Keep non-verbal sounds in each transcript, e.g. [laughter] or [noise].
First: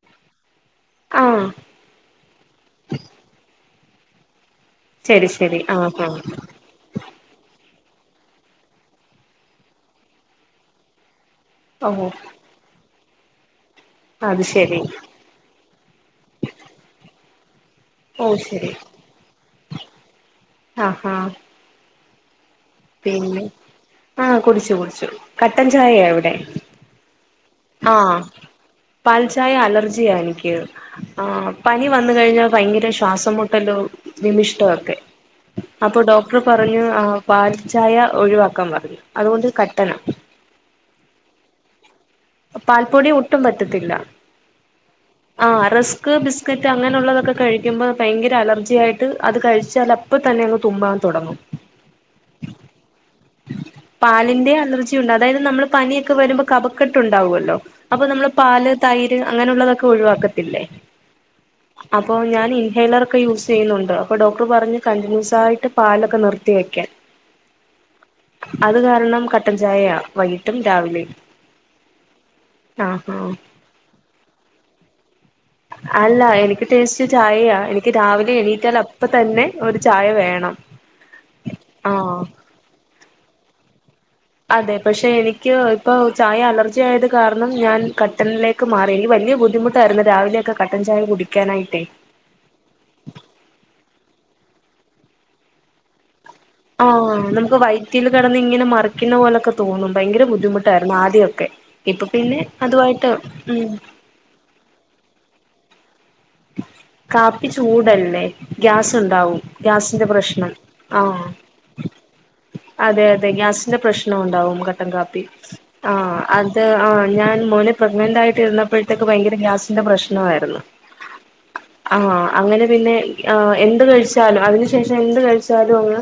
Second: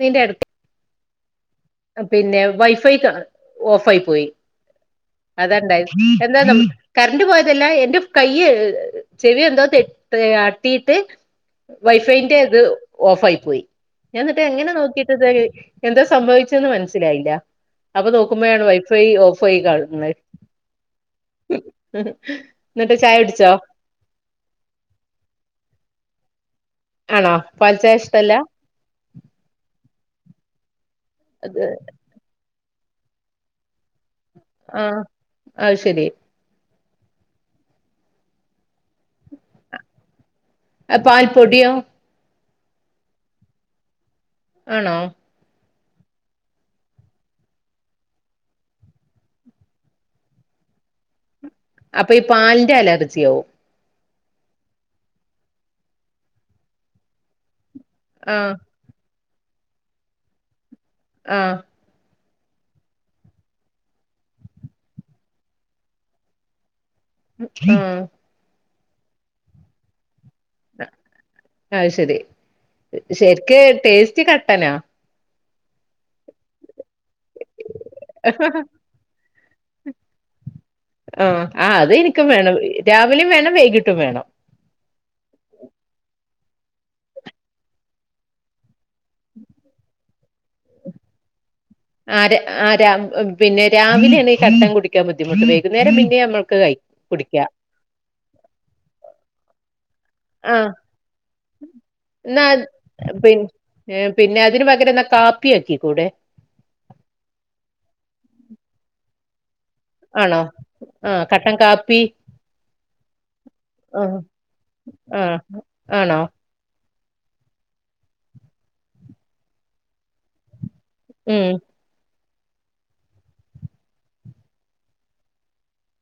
നിന്റെ അടുത്ത് ആഹ്‌ പിന്നെ വൈഫൈ ഓഫായി പോയി. ശരി ശരി അതണ്ട ആഹ് ആഹ് എന്താ കറണ്ട് പോയതല്ല എന്റെ കൈ ചെവി എന്തോ ആട്ടിയിട്ട് ഓ വൈഫൈന്റെ ഇത് ഓഫ് ആയി പോയി ഞ എന്നിട്ട് അത് എങ്ങനെ ശരി നോക്കിട്ട്ത് എന്താ സംഭവിച്ച് മനസിലായില്ല അപ്പൊ ഓ നോക്കുമ്പോഴാണ് ശരി വൈഫൈ ഓഫ് ആയി കാണ്ണെ. ഹ ഉം. പിന്നെ ആഹ്‌ കുടിച്ചു കുടിച്ചു കട്ടൻ ചായ എവിടെ. ആണോ പാൽച്ചായ ആഹ്‌ ഇഷ്ടല്ല പാൽചായ അലർജി ജി ആ എനിക്ക് ആ പനി വന്ന കഴിഞ്ഞാൽ ഭയങ്കര ശ്വാസം മുട്ടല്ലും. വിമിഷ്ടംക്കെ ആഹ് അത് അപ്പൊ ശരി ഡോക്ടർ പ പറഞ്ഞു ആ പാൽചായ ഒഴിവാക്കാൻ പറഞ്ഞു. അതുകൊണ്ട് കട്ടന. പാൽ പൊടിയോ പാൽപ്പൊടി ഒട്ടും പറ്റത്തില്ല. ആണോ? ആ റസ്ക് ബിസ്ക്കറ്റ് അങ്ങനെയുള്ളതൊക്കെ കഴിക്കുമ്പോ ഭയങ്കര അലർജിയായിയിട്ട് അത് കഴിച്ചാൽ അപ്പ തന്നെ തുമ്മാൻ തൊടങ്ങും. അപ്പൊ ഈ പാലിന്റെ അലർജി ആവും. പാലിന്റെ അലർജി ഉണ്ട് അതായത് നമ്മൾ പനിയൊക്കെ വരുമ്പോ കഭക്കെട്ട് ഉണ്ടാവുമല്ലോ? അപ്പൊ നമ്മള് ആഹ് പാല് തൈര് അങ്ങനെയുള്ളതൊക്കെ ഒഴിവാക്കത്തില്ലേ. ആഹ്‌ അപ്പോ ഞാൻ ഇൻഹേയ്ലറ ഒക്കെ യൂസ് ചെയ്യുന്നുണ്ട് അപ്പോ ഡോക്ടർ പറഞ്ഞു കണ്ടിന്യൂസ്സായിട്ട് പാലൊക്കെ നിർത്തി വെക്കാൻ. ആഹ്‌ അത് കാരണം കട്ടൻ ചായയ വൈകിട്ടും രാവിലയും. അയിശരി ശരിക്കി ടേസ്റ്റ് കട്ടനാ. അല്ല എനിക്ക് ടേസ്റ്റ് ചായയ എനിക്ക് രാവിലെ എണീറ്റാൽ അപ്പ തന്നെ ഒരു ചായ വേണം ആ ആ അത് ആഹ് എനിക്കും വേണം രാവിലെയും വേണം വൈകിട്ടും വേണം അതെ പക്ഷെ എനിക്ക് ഇപ്പൊ ചായ അലർജി ആയത് കാരണം ഞാൻ കട്ടനിലേക്ക് മാറി എനിക്ക് വ ലിയ ബുദ്ധിമുട്ടായിരുന്നു രാവിലെയൊക്കെ കട്ടൻ ചായ കുടിക്കാനായിട്ട് ആ രാ ആ രാ പിന്നെ രാവിലെയാണ് ഈ കട്ടൻ കുടിക്കാൻ ബുദ്ധിമുട്ട് വൈകുന്നേരം പിന്നെ നമ്മൾ ആഹ് നമുക്ക് വൈറ്റിൽ കിടന്ന് ഇങ്ങനെ മറിക്കുന്ന പോലൊക്കെ തോന്നും ഭയങ്കര ആഹ് ബുദ്ധിമുട്ടായിരുന്നു ആദ്യമൊക്കെ ഇപ്പൊ പിന്നെ എന്നാ അതുമായിട്ട് ഉം കാപ്പിയാക്കി കാപ്പി ചൂടല്ലേ ഗ്യാസ് ഉണ്ടാവും ഗ്യാസിന്റെ ആണോ പ്രശ്നം ആഹ് കട്ടൻ കാപ്പി അതെ അതെ ഗ്യാസിന്റെ പ്രശ്നം ആഹ് ഉണ്ടാവും കട്ടൻ കാപ്പി ആഹ് ആണോ ആഹ് അത് ആഹ് ഞാൻ മോനെ പ്രഗ്നന്റായിട്ട് ഇരുന്നപ്പഴത്തേക്ക് ഭയങ്കര ഗ്യാസിന്റെ പ്രശ്നവാരുന്നു ഉം ആ അങ്ങനെ പിന്നെ ആ എന്ത് കഴിച്ചാലും അതിന് ശേഷം എന്ത് കഴിച്ചാലും അങ്ങ്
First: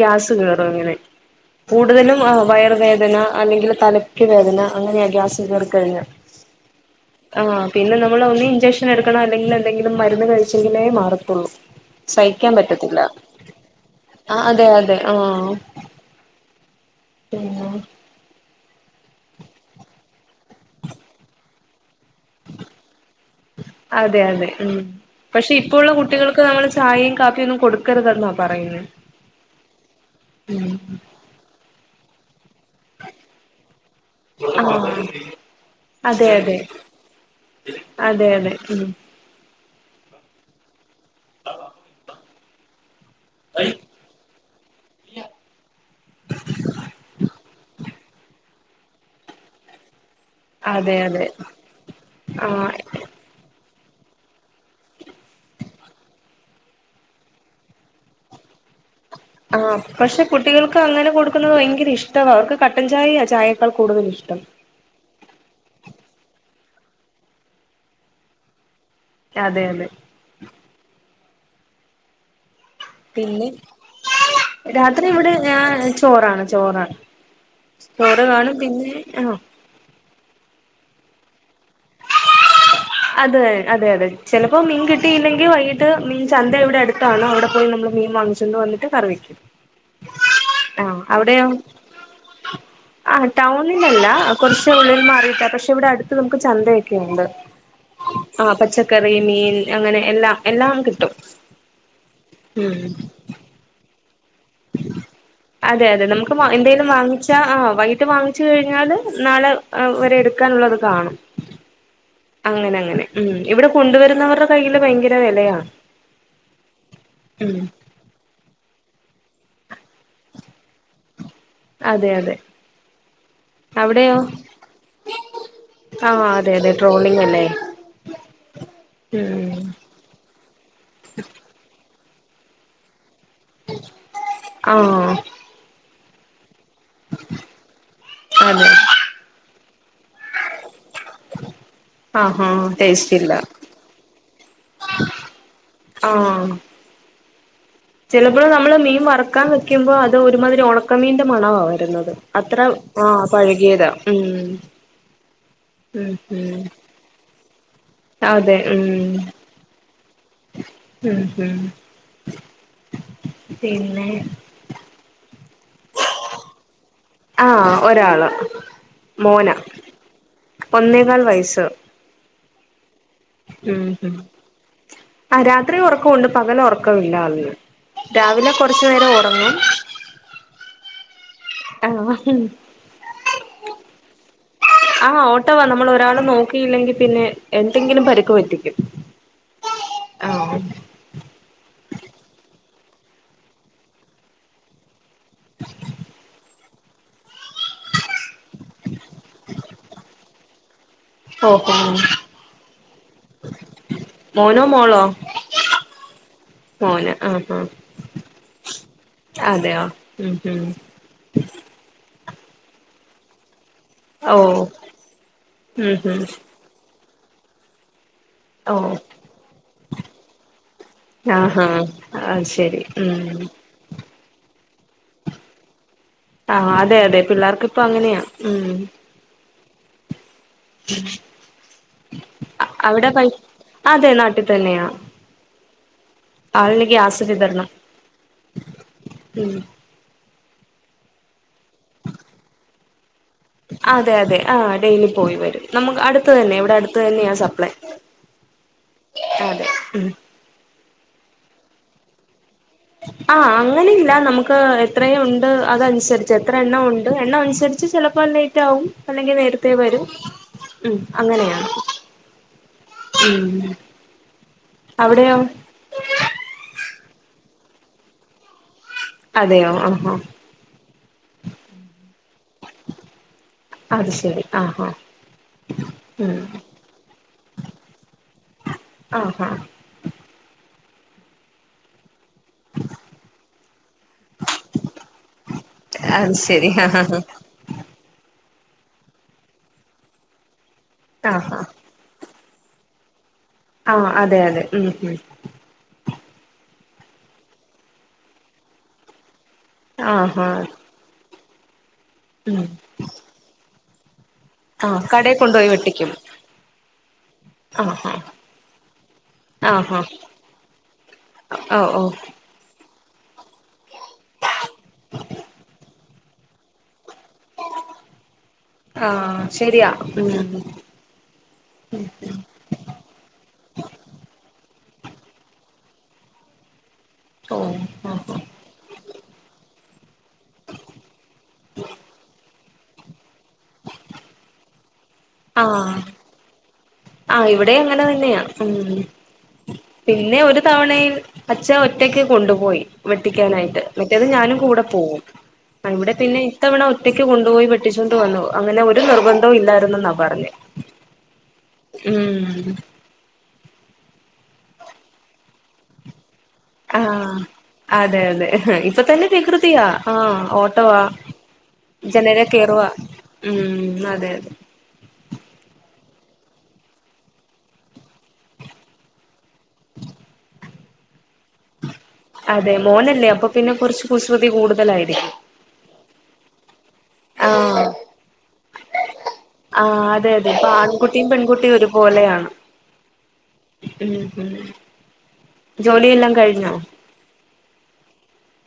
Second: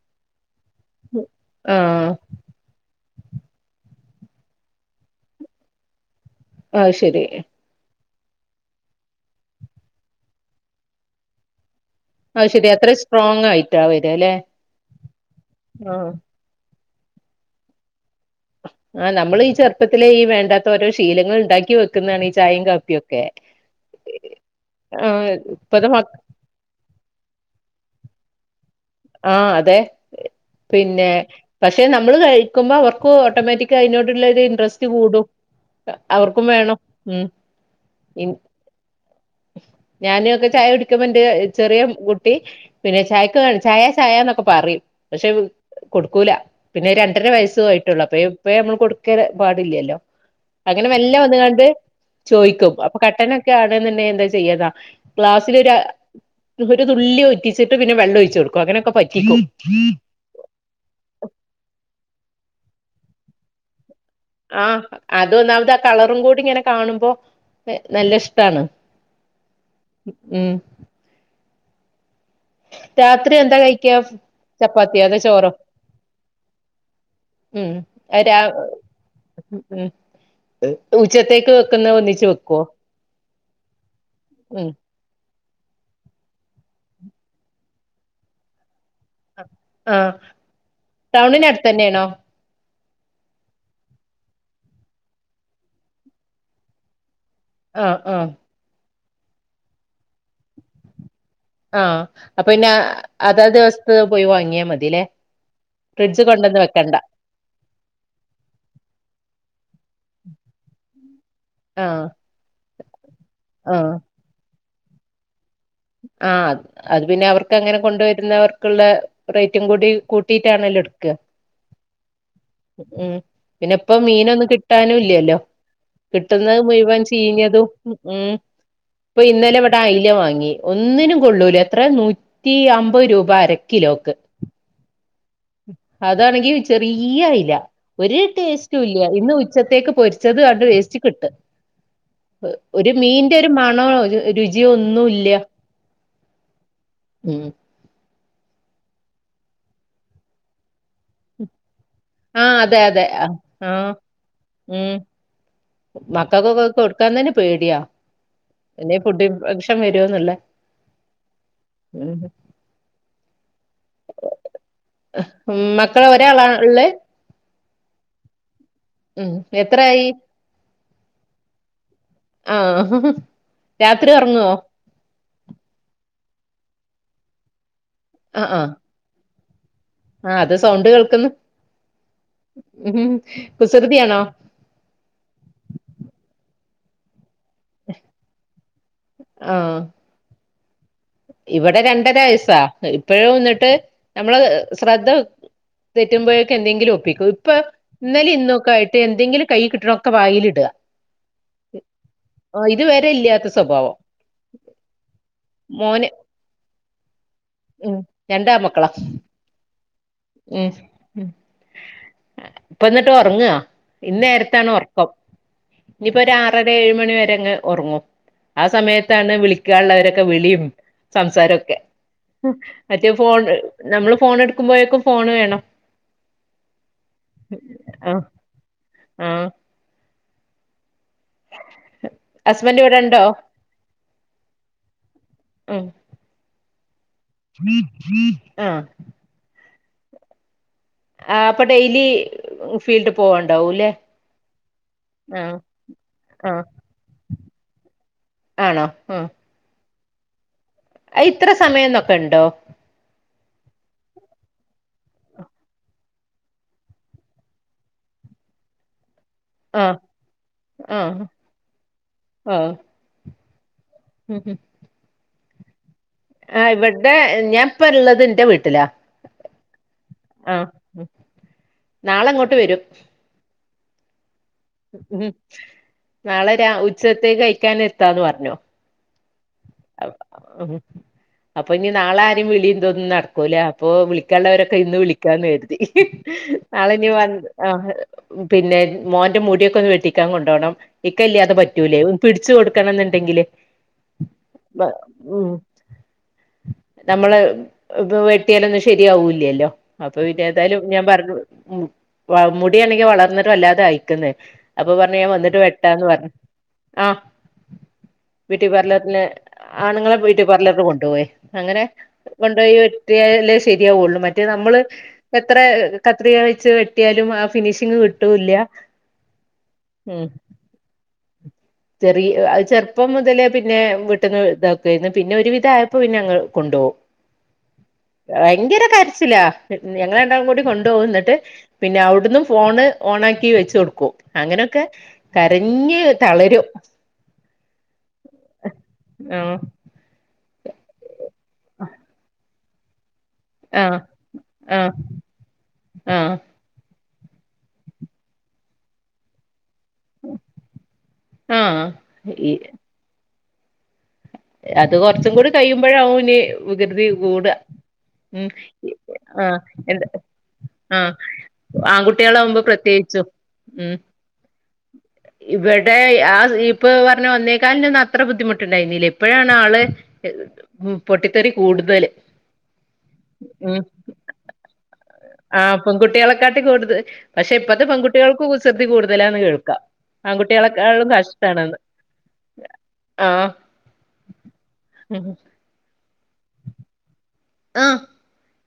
ഗ്യാസ് കയറും ഇങ്ങനെ ആഹ് കൂടുതലും വയറ് വേദന അല്ലെങ്കില് തലക്ക് വേദന അങ്ങനെയാ ഗ്യാസ് കേറി കഴിഞ്ഞാൽ അത് ശരി നമ്മള് ഒന്നേ ഇൻഞ്ചക്ഷൻ എടുക്കണം അല്ലെങ്കിൽ എന്തെങ്കിലും മരുന്ന് കഴിച്ചെങ്കിലേ മാറത്തുള്ളൂ അത് സഹിക്കാൻ ശരി അത്ര പറ്റത്തില്ല സ്ട്രോങ് ആയിട്ടാ വരാ അല്ലെ ആ അതെ അതെ ആഹ് ആഹ് ആഹ് ആ നമ്മള് ഈ ചെറുപ്പത്തിലെ ഈ വേണ്ടാത്ത ഓരോ ശീലങ്ങൾ ഉണ്ടാക്കി വെ ക്കുന്നതാണ് ഈ ചായയും കാപ്പിയുമൊക്കെ അതെ അതെ ഉം പക്ഷെ ഇപ്പ ഇപ്പത്തെ ഉള്ള മക്ക കുട്ടികൾക്ക് നമ്മള് ചായയും കാപ്പിയും ഒന്നും കൊടുക്കരുതെന്നാ പറയുന്നേ ആഹ് അതെ പിന്നെ പക്ഷെ നമ്മള് കഴി ക്കുമ്പോ അവർക്ക് ഓട്ടോമാറ്റിക്ക് അതിനോടുള്ള ഒരു ഇൻട്രസ്റ്റ് ആഹ് കൂടും അതെ അവർക്കും അതെ വേണം ഉം അതെ അതെ ഉം ഞാനും ഒക്കെ ചായ കുടിക്കുമ്പോ എന്റെ ചെറിയ കുട്ടി പിന്നെ ചായക്ക് ചായ ചായാന്നൊക്കെ പറയും പക്ഷെ കൊടുക്കൂല പിന്നെ രണ്ടര വയസ്സു ആയിട്ടുള്ളൂ അപ്പൊ ഇപ്പേ നമ്മള് കൊടുക്ക പാടില്ലല്ലോ അങ്ങനെ അതെ മെല്ലെ അതെ വന്നങ്ങാണ്ട് ആഹ് ചോദിക്കും അപ്പൊ കട്ടനൊക്കെ ആണേന്നുണ്ടേൽ [unintelligible] ഗ്ലാസിൽ ഒര ഒരു തുള്ളി ഒറ്റിച്ചിട്ട് പിന്നെ വെള്ളം ഒഴിച്ചു കൊടുക്കും അങ്ങനൊക്കെ പ ആ പക്ഷെ കുട്ടികൾക്ക് അങ്ങനെ കൊടുക്കുന്നത് ഭയങ്കര ഇഷ്ടവാ അവർക്ക് കട്ടൻചായയാ ചായേക്കാൾ കൂടുതൽ ഇഷ്ടം ആഹ് അത് ഒന്നാമത് ആ കളറും കൂടിങ്ങനെ കാണുമ്പോ നല്ല ഇഷ്ടാണ് അതെ അതെ ഉം രാത്രി പിന്നെ എന്താ കഴിക്കുക ചപ്പാത്തിയോ രാത്രി അതോ ഇവിടെ ചോറോ ഞാൻ ചോറാണ് ചോറാണ് ഉം ആ ചോറ് രാ കാണും പിന്നെ ആഹ് ഉച്ചത്തേക്ക് വെക്കുന്നത് ഒന്നിച്ച് വെക്കുവോ അതെ അതെ അതെ ചിലപ്പോ ഉം മീൻ കിട്ടിയില്ലെങ്കിൽ വൈ കിട്ട് മീൻ ചന്ത ഇവിടെ അടുത്താണ് അവിടെ പോയി നമ്മള് മീൻ വാങ്ങിച്ചോണ്ട് വന്നിട്ട് കിട്ട് കറിവക്കും ആഹ് ആ അവിടെയോ ടൗണിന് അടുത്ത് തന്നെയാണോ ആ ടൗണിലല്ല കുറച്ച് ഉള്ളിൽ മാറിയിട്ടാ പക്ഷെ ഇവിടെ അടുത്ത് നമുക്ക് ചന്തയൊക്കെയുണ്ട് ആഹ് ആഹ് കറി മീൻ അങ്ങനെ എല്ലാം എല്ലാം കിട്ടും ആഹ അപ്പൊ പിന്നെ ഉം അതാ ദിവസ്ഥ ങ്ങിയ മതിയല്ലേ അതെ അതെ നമുക്ക് എന്തേലും വാങ്ങിച്ചാ ആ വൈകിട്ട് വാങ്ങിച്ചു കഴിഞ്ഞാല് നാളെ വരെ എടു ക്കാനുള്ളത് കാണും ഉ അങ്ങനെ അങ്ങനെ ഉം ഇവിടെ കൊണ്ടുവരുന്നവരുടെ കയ്യിൽ ഭയങ്കര വെലയാ ആഹ് അത് പിന്നെ അവർക്ക് അങ്ങനെ കൊണ്ടുവരുന്നവർ ള്ള റേറ്റും കൂടി കൂട്ടിയിട്ടാണെല്ലും എടുക്കുക അതെ അതെ ഉം പിന്നെ ഇപ്പൊ അവിടെയോ മീനൊന്നും കിട്ടാനും ഇല്ലല്ലോ ആ അതെ കിട്ടുന്ന അതെ മുഴുവൻ ട്രോളിങ് അല്ലേ ചീഞ്ഞതും ഉ ഇപ്പൊ ഇന്നലെ ഉം ഇവിടെ അയില വാങ്ങിയ ഒന്നിനും കൊള്ളൂല എത്ര നൂറ്റി അമ്പത് രൂപ വരക്കിലോക്ക് ആ അതാണെങ്കി ചെറിയ അയില ഒരു അതെ ടേസ്റ്റ ഇല്ല ഇന്ന് ഉച്ചത്തേക്ക് പൊരിച്ചത് കണ്ട് വേസ്റ്റി കിട്ട് ആഹാ ഒരു ടേസ്റ്റ് ഇല്ല മീന്റെ ഒരു മണോ രുചിയോ ഒന്നും ഇല്ല ആഹ ഉം ചിലപ്പോൾ നമ്മള് മീൻ വറക്കാൻ വെക്കുമ്പോ അത് ഒരുമാതിരി ഒണ ണക്കമീന്റെ മണവാ വരുന്നത് ആഹ് അത്ര അതെ അതെ ആ പഴകിയതാ ഉ മക്കൾക്കൊക്ക ഒെ കൊടുക്കാൻ തന്നെ പേടിയാ അതെ ഉം പിന്നെ ഫുഡപക്ഷം വരും രൊന്നുള്ള ഉം ഉം പിന്നെ [unintelligible] മക്കളെ ഒരാളാ ഉള്ളെ ആഹ് ഒരാള് മോന എത്രായി ഒന്നേകാൽ വയസ്സ് ആഹ ഉം ഹ ആ രാത്രി ഉറക്കുണ്ട് പകല ഉറക്കമില്ല അതിന്ന് രാവിലെ കൊറച്ചു നേരം ഉറങ്ങും ആ അത് സൗണ്ട് കേൾക്കുന്നു ആഹ് ഉ കുസൃതിയാണോ ആഹ ഓട്ടോവാ നമ്മൾ ഒരാള നോക്കിയില്ലെങ്കി പിന്നെ എന്തെങ്കിലും പരുക്ക പറ്റിക്കും ആഹ് ആ ഇവിടെ രണ്ടര വയസാ ഇപ്പഴും വന്നിട്ട് നമ്മള് ശ്രദ്ധ തെറ്റുമ്പോഴേക്കെ എന്തെങ്കിലും ഒപ്പിക്കും ഇപ്പൊ ഇന്നലെ ഇന്നൊക്കെ ആയിട്ട് എന്തെങ്കിലും കൈ കിട്ടണ ഒക്കെ വായിൽ ഇടുക ഓഹോ ആ ഇതുവരെ ഇല്ലാത്ത സ്വഭാവം മോനോ മോളോ മോന് മോന് ആഹ് ആഹ് ഉ രണ്ടാ മക്കള ഉ ഉം ഇപ്പ എന്നിട്ട് ഉറങ്ങുവ ഇന്ന് ഓഹ് നേരത്താണ് ഉറക്കം ഉം ഇനിയിപ്പോൊ ഉം ഒരു ആറര ഏഴ മണി വരെങ്ങ് ഉറങ്ങും ആ ഓഹ് സമയത്താണ് വിളിക്കാനുള്ളവരൊക്കെ വിളിയും ആഹാ സംസാരൊക്കെ അത് ശരി മത്യാ ഫോൺ ഉം നമ്മള് ഫോൺ എടുക്കുമ്പോഴേക്കും ഫോണ് വേണം ആഹ അതെ അതെ പിള്ളേർക്ക് ഇപ്പ അങ്ങനെയാ ആഹ് ഉ ആഹ് ഹസ്ബൻഡ് ഇവിടെ അവിടെ ഉണ്ടോ പൈ അതെ നാട്ടിൽ തന്നെയാ ആഹ ആൾനിക ആസതതർണ ആഹ് ഉം ആ അപ്പൊ ഡെയിലി ഫീൽഡ് പോവണ്ടാവൂല്ലേ അതെ അതെ ആ ഡെയിലി പോയി ആഹ് വരും നമുക്ക് അടുത്ത തന്നെ ആഹ് ഇവിടെ അടുത്ത് തന്നെയ ളേ ആണോ ആ ഇത്ര സമയംന്നൊക്കെ ഉണ്ടോ ആ അങ്ങനെല്ല നമുക്ക് എത്രയും ഉണ്ട് അതനുസരിച്ച് എത്ര എണ്ണം ഉണ്ട് എണ്ണം അനുസരിച്ച് ചിലപ്പോ പ്പ ലൈറ്റാവും അല്ലെങ്കിൽ നേരത്തെ ആഹ് വരും ഉം ആഹ് അങ്ങനെയാണ് ആഹ് ഉം ഉം ഹം അവിടെയാവും ആ് ഇവിടെ ഞാൻപ്പള്ളത് എന്റെ വീട്ടിലാ അതെയോ ആഹഹ നാളങ്ങോട്ട് വരും അത് ശരി ആഹാ ഉ ഉം നാളെ രാ ഉച്ചത്തേക്ക് കൈക്കാൻ എത്താന്ന് പർഞ്ഞോ ആഹാ അ അപ്പൊ ഇനി നാളെ വിളി ഇതൊന്നും നട്ക്കൂല അപ്പോ വിളിക്കേണ്ടവരൊക്കെ ഇന്ന് വിളിക്കാന്ന് കരുതി അത് ശരി നാളെനി ആഹ് വന്ന് ആ പിന്നെ മോന്റെ മുട്യൊക്കൊന്ന് വെട്ടിക്കാൻ കൊണ്ടോണം ഇക്കെല്ല്യാതെ ആഹാ പറ്റൂലേ പിടിച്ചു കൊടുക്കണന്നുണ്ടെങ്കില് ആഹ് അതെ അതെ ഉം മ ഉം നമ്മള് ഇപ്പ വെട്ട്യാലൊന്നും ശരിയാവൂല്ല്യല്ലോ അപ്പൊ പിന്നെ ആഹാ ഏതായാലും ഞാൻ പർഞ്ഞു ഏ ഉം മുട്യാണെങ്കി വളർന്നിട്ട് വല്ലാതെ ആയിക്കിന്ന് അപ്പൊ ആഹ് പർഞ്ഞാ കടേ വന്നിട്ട് കൊണ്ടുപോയി വെട്ടിന്ന് വെട്ടിക്കും പർഞ്ഞ് ആഹ് ആഹാ ബ്യൂട്ടി പാർലർ പിന്ന ആഹാ ആണിങ്ങളെ ബ്യൂട്ടി പാർലർല് കൊണ്ടോവേ ഓ അങ്ങനെ ഓ കൊണ്ടേയി വെട്ട്യാലെ ശരിയാവുള്ളൂ മറ്റെ നമ്മള് എത്ര കത്രിക വച്ച് വെ ട്ട്യാലും ആ ഫിനിഷിങ് കിട്ടൂല്ല ആഹ് ശരിയാ ഉം ചെറി അ ചെർപ്പം മുതലേ പിന്നെ വീട്ടിന്ന് ഇതാ ഏന്ന് പിന്നെ ഒരു വിധായപ്പോ പിന്നങ്ങൾ കൊണ്ടോവും ഓ ആഹാ ഭയ്ങ്കര കരച്ചിലാ ഞങ്ങള് രണ്ടാളും കൂടി കൊണ്ടോവും ഇന്നിട്ട് പിന്നെ അവ്ടുന്നും ഫോണ് ഓണാക്കി വെച്ചൊട്ക്കും അങ്ങനൊക്കെ ആഹ് കരഞ്ഞ് തളരും ആഹ് ഇവിടീം അങ്ങനെ തന്ന്യാ ഉം ആഹ് പിന്നെ ഒരു തവണേൽ അച്ഛൻ ഒറ്റക്ക് കൊണ്ടുപോയി വെട്ടിക്കാനായിട്ട് ആഹ് മറ്റേത് ഞാനും കൂടെ പോവും ഇവിടെ ആഹ് പിന്നെ ഇത്തവണ ഒ ഒറ്റക്ക് കൊണ്ടുപോയി വെട്ടിച്ചോണ്ട് വന്നു അങ്ങനെ ഒരു നിർബന്ധോം ഇല്ലാരുന്നെന്നാ പറഞ്ഞേ ആഹ് ആഹ് ഈ ഉം അത് കൊർച്ചും കൂടി കഴിയുമ്പോഴാവോന് വികൃതി ആഹ് കൂട അതെ ഉം അതെ ഇപ്പൊ തന്നെ ആഹ് വികൃതിയാ എന്താ ആഹ് ഓട്ടവാ ആഹ് ജനലേ ആങ്കുട്ട്യാളമ്പോ കേറുവാ പ്രത് യേച്ചും ഉം അതെ അതെ ഇവിടെ ആ ഇപ്പോ പർഞ്ഞെ ഒന്നേ കാൽനൊന്നും അത്ര ബുദ്ധിമുട്ടിണ്ടായിര്ന്നില്ല ഈപ്പൊഴാണ് ആള് പൊട്ടി അതെ മോനല്ലേ അപ്പോ പിന്നെ കൊർച്ച് കുസൃതി കൂടുതലായി ആ പെങ്കുട്ട്യാളെക്കാട്ടിം കൂടുതൽ പഷെപ്പത്തെ ആഹ് പെങ്കുട്ട്യാൾക്കും കുസൃതി കൂടു ആഹ് അതെ അതെ ഇപ്പോ ആൺകുട്ടിം പെൺകുട്ടിം കഷ്ടാണെന്ന് ഒരുപോലെയാണ് ആഹ് ഉം ഉം ജോലിയെല്ലാം കഴിഞ്ഞോ? ആ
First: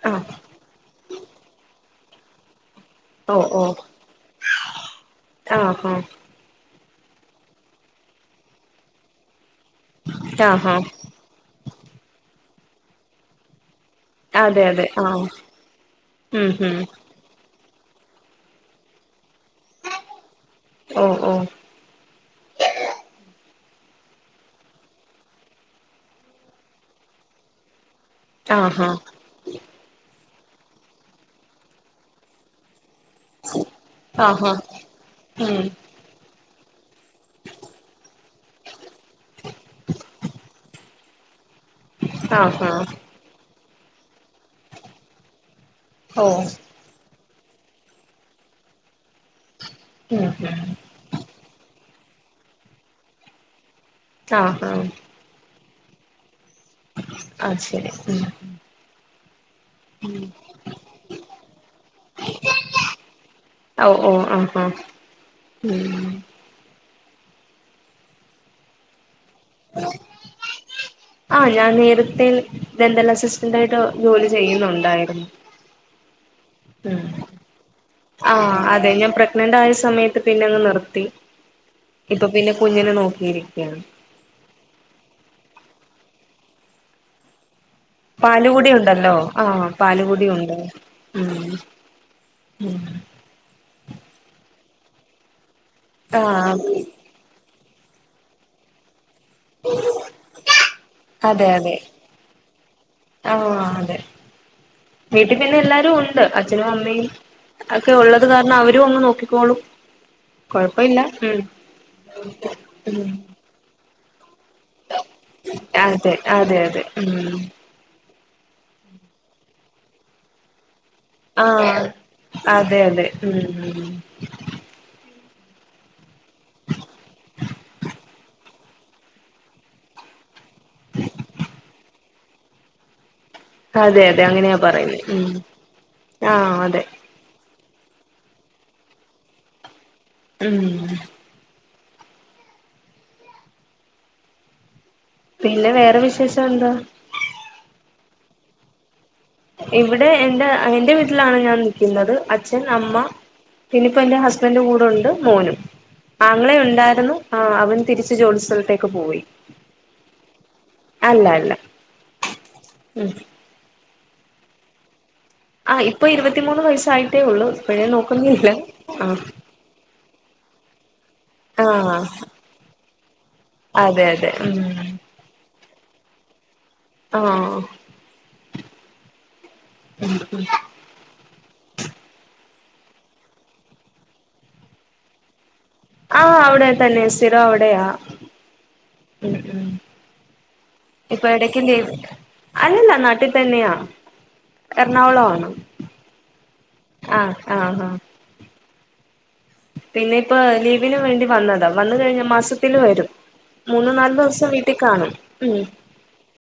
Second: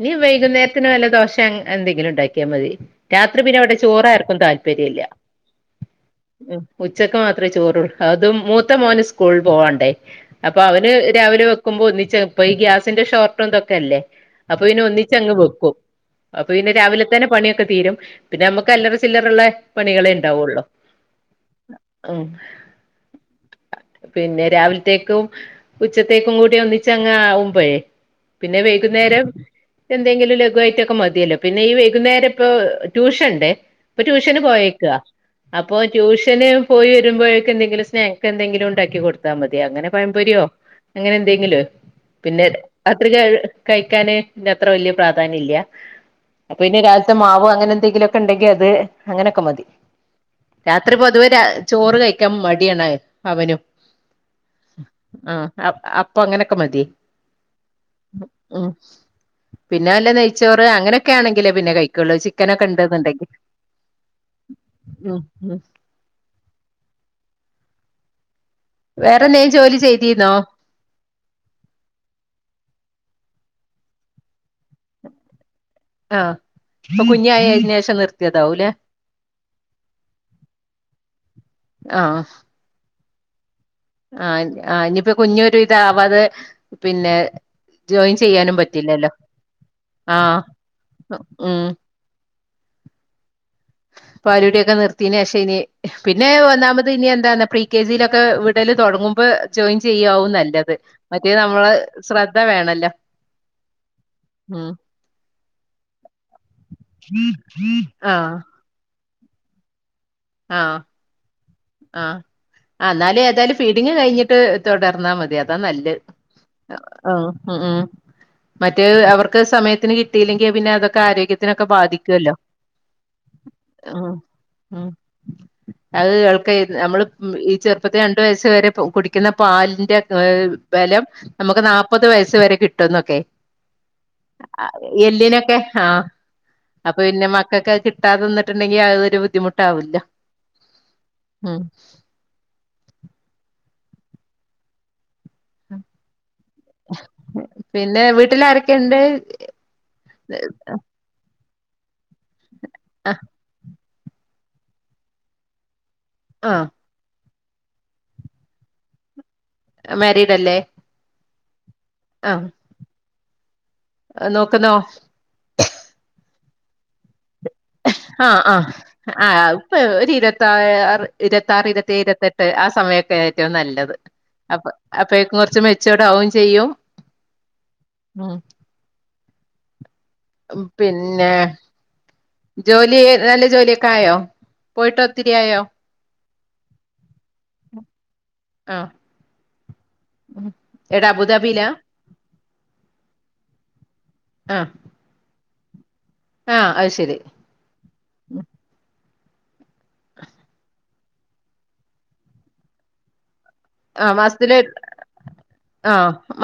ഇനി ആഹ് വൈകുന്നേര്ത്തിന് വല്ല ദോശെ എന്തെങ്കിലും ഇണ്ടാക്കിയാ മതി ഓ രാത്രി പിന്നെ ഓ ഇവിടെ ചോറ് ആർക്കും താല്പര്യെല്ല ആഹ് ആഹ് ഉച്ചക്ക് മാത്രേ ചോറുള്ള് അതും മൂത്ത മോന് സ്കൂൾ പോവാണ്ടേ അപ്പോ ആഹ് അവന് രാവിലെ വെക്കുമ്പോ ഒന്നിച്ച് ഇപ്പം ഈ ഗ്യാസിന്റെ ഷോർട്ടും ഇതൊ ക്കല്ലേ അപ്പോ അതെ പിന്നെ അതെ ആഹ് ഒന്നിച്ചങ്ങ് വെക്കും ഉം അപ്പോ പിന്നെ ഉം രാവിലെ തന്നെ പണിയൊ ക്കെതീരും പിന്നമ്മക്ക് അല്ലറ ചില്ലറല്ലെ പണികളെ ഇണ്ടാവൊള്ളൂ ഓ ഓ ഉം പിന്നെ രാവിൽത്തേക്കും ഉച്ചത്തേക്കും കൂടി ഒന്നിച്ചങ്ങാമ്പോഴേ പിന്നെ ആഹ് വൈകുന്നേരം എന്തെങ്കിലും ലഘുവായ്ട്ടൊക്കെ മത്യെല്ലോ പിന്നെ ഈ വൈകുന്നേരം ഇപ്പോ ട്യൂഷണ്ടേ ഇപ്പോ ആഹ് ട്യൂഷന് ആഹ് പോയേക്കാ ഉം അപ്പോ ട്യൂഷന് പോയെരുമ്പോഴേക്കെന്തെങ്കിലും സ്നാക്ക് എന്തെങ്കിലും ഇണ്ടാക്കി കൊടുത്താ മതി അങ്ങനെ പയംപൊര്യോ അങ്ങനെ എന്തെങ്കിലോ ആഹ് ഹ [unintelligible] കൈക്കാനേ ഇനി അത്ര പ്രാധാന്യല്ല ഓ അപ്പോ ഇനി കാൽത്തെ മാവ് അങ്ങനെ എന്തെങ്കിലും ഒക്കെ ഉണ്ടെങ്കി അത് അങ്ങനൊക്കെ മതി ഉം ഉം രാത്രി പൊതുവേ രാ ചോറ് കഴ് കെ മട്യാണ് അവനും ആഹ് ആഹ് അ അപ്പൊ അങ്ങനൊക്കെ മതി ശെരി ഉം പിന്നെ വല്ല നെയ്ച്ചോറ് അങ്ങനെയൊക്കെ ആണെങ്കിലേ പിന്നെ കഴിക്കൊള്ളൂ ചിക്കനൊക്കെ ഇണ്ട്ന്ന്ണ്ടെങ്കി. ഓ ആ ആ ഉം വേറെ എന്തേലും ജോലി ചെയ്തിരുന്നോ ആഹ ഞാൻ നേരത്തെ ദന്തല്ലാ സിസ് ണ്ടായിട്ട് ജോലി ചെയ്യ്ന്നുണ്ടായിര്ന്നു. ആഹ് ഇപ്പൊ കുഞ്ഞായിഴിഞ്ഞാല്‍ ആഹ അതെ ഞാൻ പ്രഗ്നൻറ് ആയ സമയത്ത് പിന്നെ അങ് നിർത്തി. ഇപ്പൊ പിന്നെ കുഞ്ഞിനെ നോക്കിയിരിക്ക്യാണ്. ആ ആ ഇനിയിപ്പോ കുഞൊരു ഇതാവാതെ പിന്നെ ജോയിൻ ചെയ്യാനും പാല്കുടി പറ്റില്ലല്ലോ ഉണ്ടല്ലോ ആ ആഹ് പാലുകുടിണ്ട് ഉം. ഉം പാലുടിയൊക്കെ നിർത്യോനേശനി പിന്നെ ആഹ് ഒന്നാമത് ഇനി എന്താന്ന് ഫ്രീ കെ ജിയിലൊക്കെ വിടല് തൊട്ങ്ങും. ബ് ജോയിൻ ചെയ്യാവും നല്ലത് മറ്റേ നമ്മള് സ്രദ്ധ വേണല്ലോ. ആ അതെ. ഉം വീട്ടിൽ പിന്നെ എല്ലാരുണ്ട് അച്ഛനും അമ്മയും ഒക്കെ ഉള്ളത് ആഹ് കാരണം അവര് ര്‌വന്ന് നോക്കിക്കോളും. ആഹ് കൊഴപ്പമില്ല ഉം ആ ഉം എന്നാല് ഏതായാലും ഫീടിങ്ങ് കഴിഞ്ഞി ഇട്ട് തൊടർന്നാമതി അതാ നല്ലെ അതെ അതെ അതെ ആഹ് ഉം മറ്റേ അവർക്ക് സമയത്തിന് കിട്ടിയില്ലെങ്കി പിന്നെ അതൊ ആരോഗ്യത്തിനൊക്കെ ആഹ് ബാധിക്യൂല്ലോ അതെ അതെ ഉം ഉം ആഹ് ആഹ് അഹ് കേൾക്കെ നമ്മൾ ഈ ചെറുപ്പത്തി രണ്ട് വയസ് വരെ കുടിക്കിന്ന പാലിന്റെ അഹ് ബെലം നമുക്ക് ന്നാപത് വയസ്സ് വരെ കിട്ടുംന്നൊക്കെ. അതെ അതെ അങ്ങനെയാ ആഹ് പറയുന്നെ ഉം എല്ലിനൊക്കെ ആഹ് ആഹ് അതെ അപ്പൊ പിന്നെ മ [unintelligible] കിട്ടാതെനിന്നിട്ടണ്ടെങ്കിൽ അതൊരു ബുദ്ധിമുട്ടാവലോ. ഉം. [inaudible] പിന്നെ വേറെ വിശേഷം എന്താ? വീട്ടിലാരൊക്കെണ്ട്. ഇവിടെ എന്റെ എന്റെ വീട്ടിലാണ് ഞാൻ നികിന്നത് അച്ഛൻ അമ്മ പിന്നയിപ്പോ എന്റെ ഹസ്ബന്റ് കൂടൊണ്ട്. മോനും ആങ്ങളെ ആഹ് ഇണ്ടാരുന്നു. ആ അവൻ തിരിച്ച് ജോലി സ്ഥലത്തേക്ക് പോയി. മേരീഡല്ലേ? ഇല്ല ഇല്ല. ആഹ് മ്മ്. നോക്കുന്നോ ആഹ് ഇപ്പോ ഇരുപത്തിമൂന്ന് വയസ്സായി. ആഹ് ആഹ് ആഹ് ആ ഇപ്പൊ ഒരു ഇരുത്തി ഇരുപത്താർ ഇരുത്താറ് ഇരുത്തെയ് ആഹ് ഇരുപത്തെട്ട് ആ സമയൊക്കെ ഏറ്റുംനല്ലത് അതെ അതെ ഉം അപ്പ അപ്പയേക്കും കൊർച്ച് മെച്ചോടാവും ചെയ്യും. ആഹ്. ഉം പിന്നെ? ജോലി നല്ല ജോലിയൊക്കെ ആയോ പോയിട്ട് ഒത്തിരി ആയോ? ആഹ് അവിടെ തന്നെ സ്ഥിരം അവിടെയാ ആഹ് മ് മ്. എടാ ഇപ്പൊ എടക്ക് അബുദാബിയിലാ ലീവ് അല്ലല്ലാ നാട്ടിൽ തന്നെയാ ആഹ് എർണാകുളാണ്. ആഹ് അഹ് ശെരി. ആഹ് പിന്നെ ഇപ്പോ ലീവിന് വേണ്ടി വന്നതാ വന്ന കയിഞ്ഞാ മാസത്തില് വരും. മൂന്ന് ആഹ് നാല് ദിവസം മാസത്തില് വീട്ടി കാണും ഉം. ആഹ്